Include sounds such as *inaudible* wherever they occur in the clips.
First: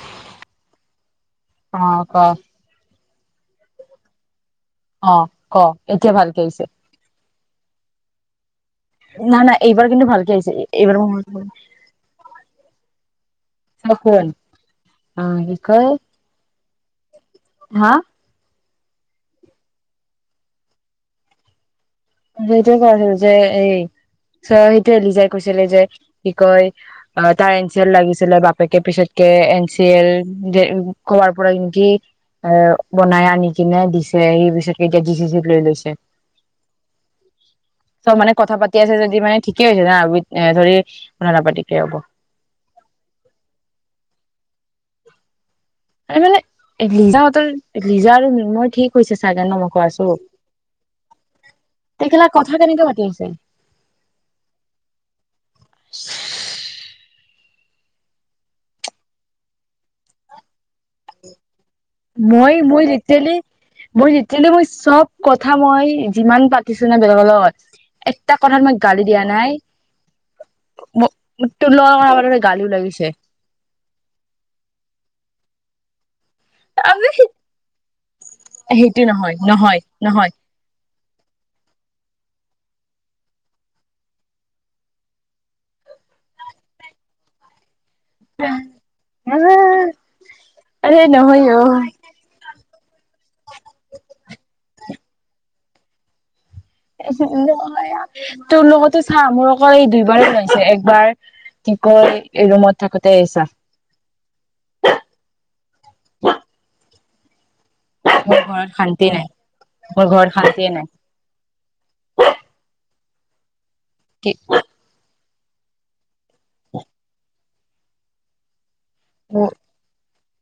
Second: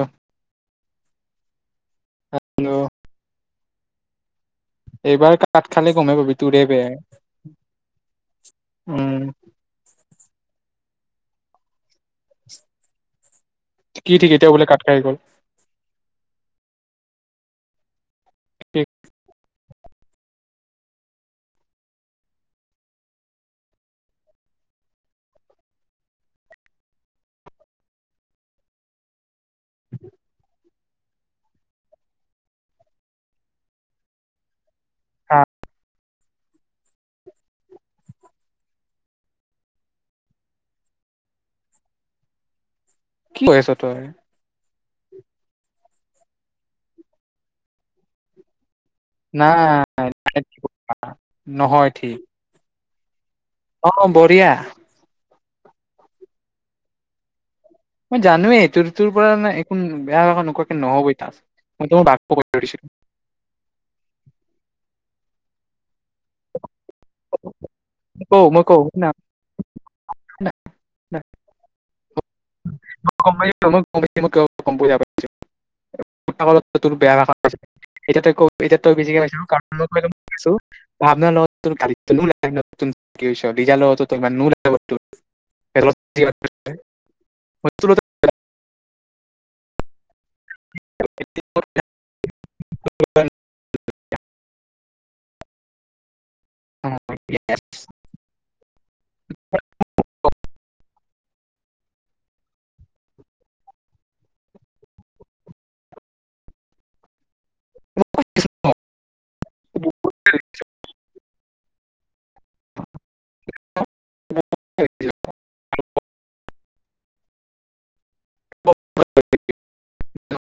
অ অ ক অ এইবাৰ ক কাট খালে এতিয়া গমেই ভালকে পাবি আহিছে তোৰেই বেয়াই। না-না এইবাৰ কিন্তু ভালকে আহিছে । এইবাৰে মই শুম চ অ কি ঠিক এতিয়া বোলে কাট খাই গ'ল কি কয় *unintelligible* হা? *inaudible* সেইটোৱে কৈছিল যে এই চ সেইটোৱে এলিজাই কৈছিলে যে কি কয় তাৰ এন চি এল লাগিছিলে বাপেকে পিছতকে এন চি এল কবোৱাৰ পৰা কি এ বনাই আনি কিনে দিছে হি পিছত। এই এতিয়া জি চি চিত আহ, লৈ লৈছে। চব মানে কথা পাতি আছে যদি মানে ঠিকেই হৈছে না ধৰি কথা নাপাতিকে হ'ব কি কয় আছ তই। এই মানে লিজাহঁতৰ, লিজা আৰু মই ঠিক শোইছে না চাগে ন মই কৈ আঁছো নহয় তই ঠিক কথা কেনেকে পা কছে। অ বঢ়িয়া। *inaudible* মই জানোৱেই তোৰ-তোৰ পৰা নে একো বেয়া ভাষা নকয়। মই-মই যেতিয়ালি মই যেতিয়াললে মই চব। কথা মই যিমান পাতিছো নে বেলেগৰ লগত। এটা কথাত মই কওঁ গালি শুনা দিয়া নাই ম তোৰলগত *inaudible* ক প *unintelligible* তোৰ বেয়া ভাষা এতিয়া তই সেইটো বেচিকে নহয় পাইছো কাৰছো নহয় নহয় *unintelligible* আপোনাৰ লগজাৰ লগ *unintelligible* হৈছে টোৰ উম আৰে নহয় অ তোৰ *unintelligible* হেল্ল' তোৰ লগতো চা মোৰ অকল এই দুইবাৰ লৈছে একবাৰ কি কয় ৰুমত থাকোতে আহিছা মোৰ ঘৰত শান্তি নাই মোৰ ঘৰত শান্তিয়ে নাই কি অ অ উ উ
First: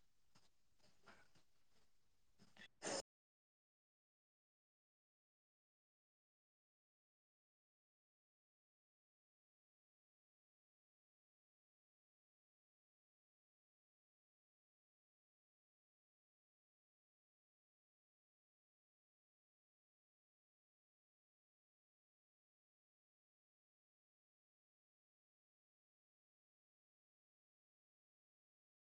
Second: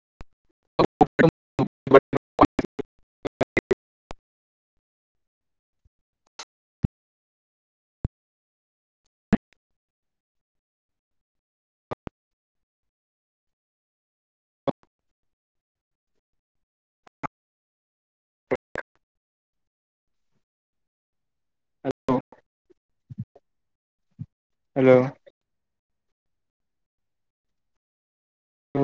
হেল্ল' অ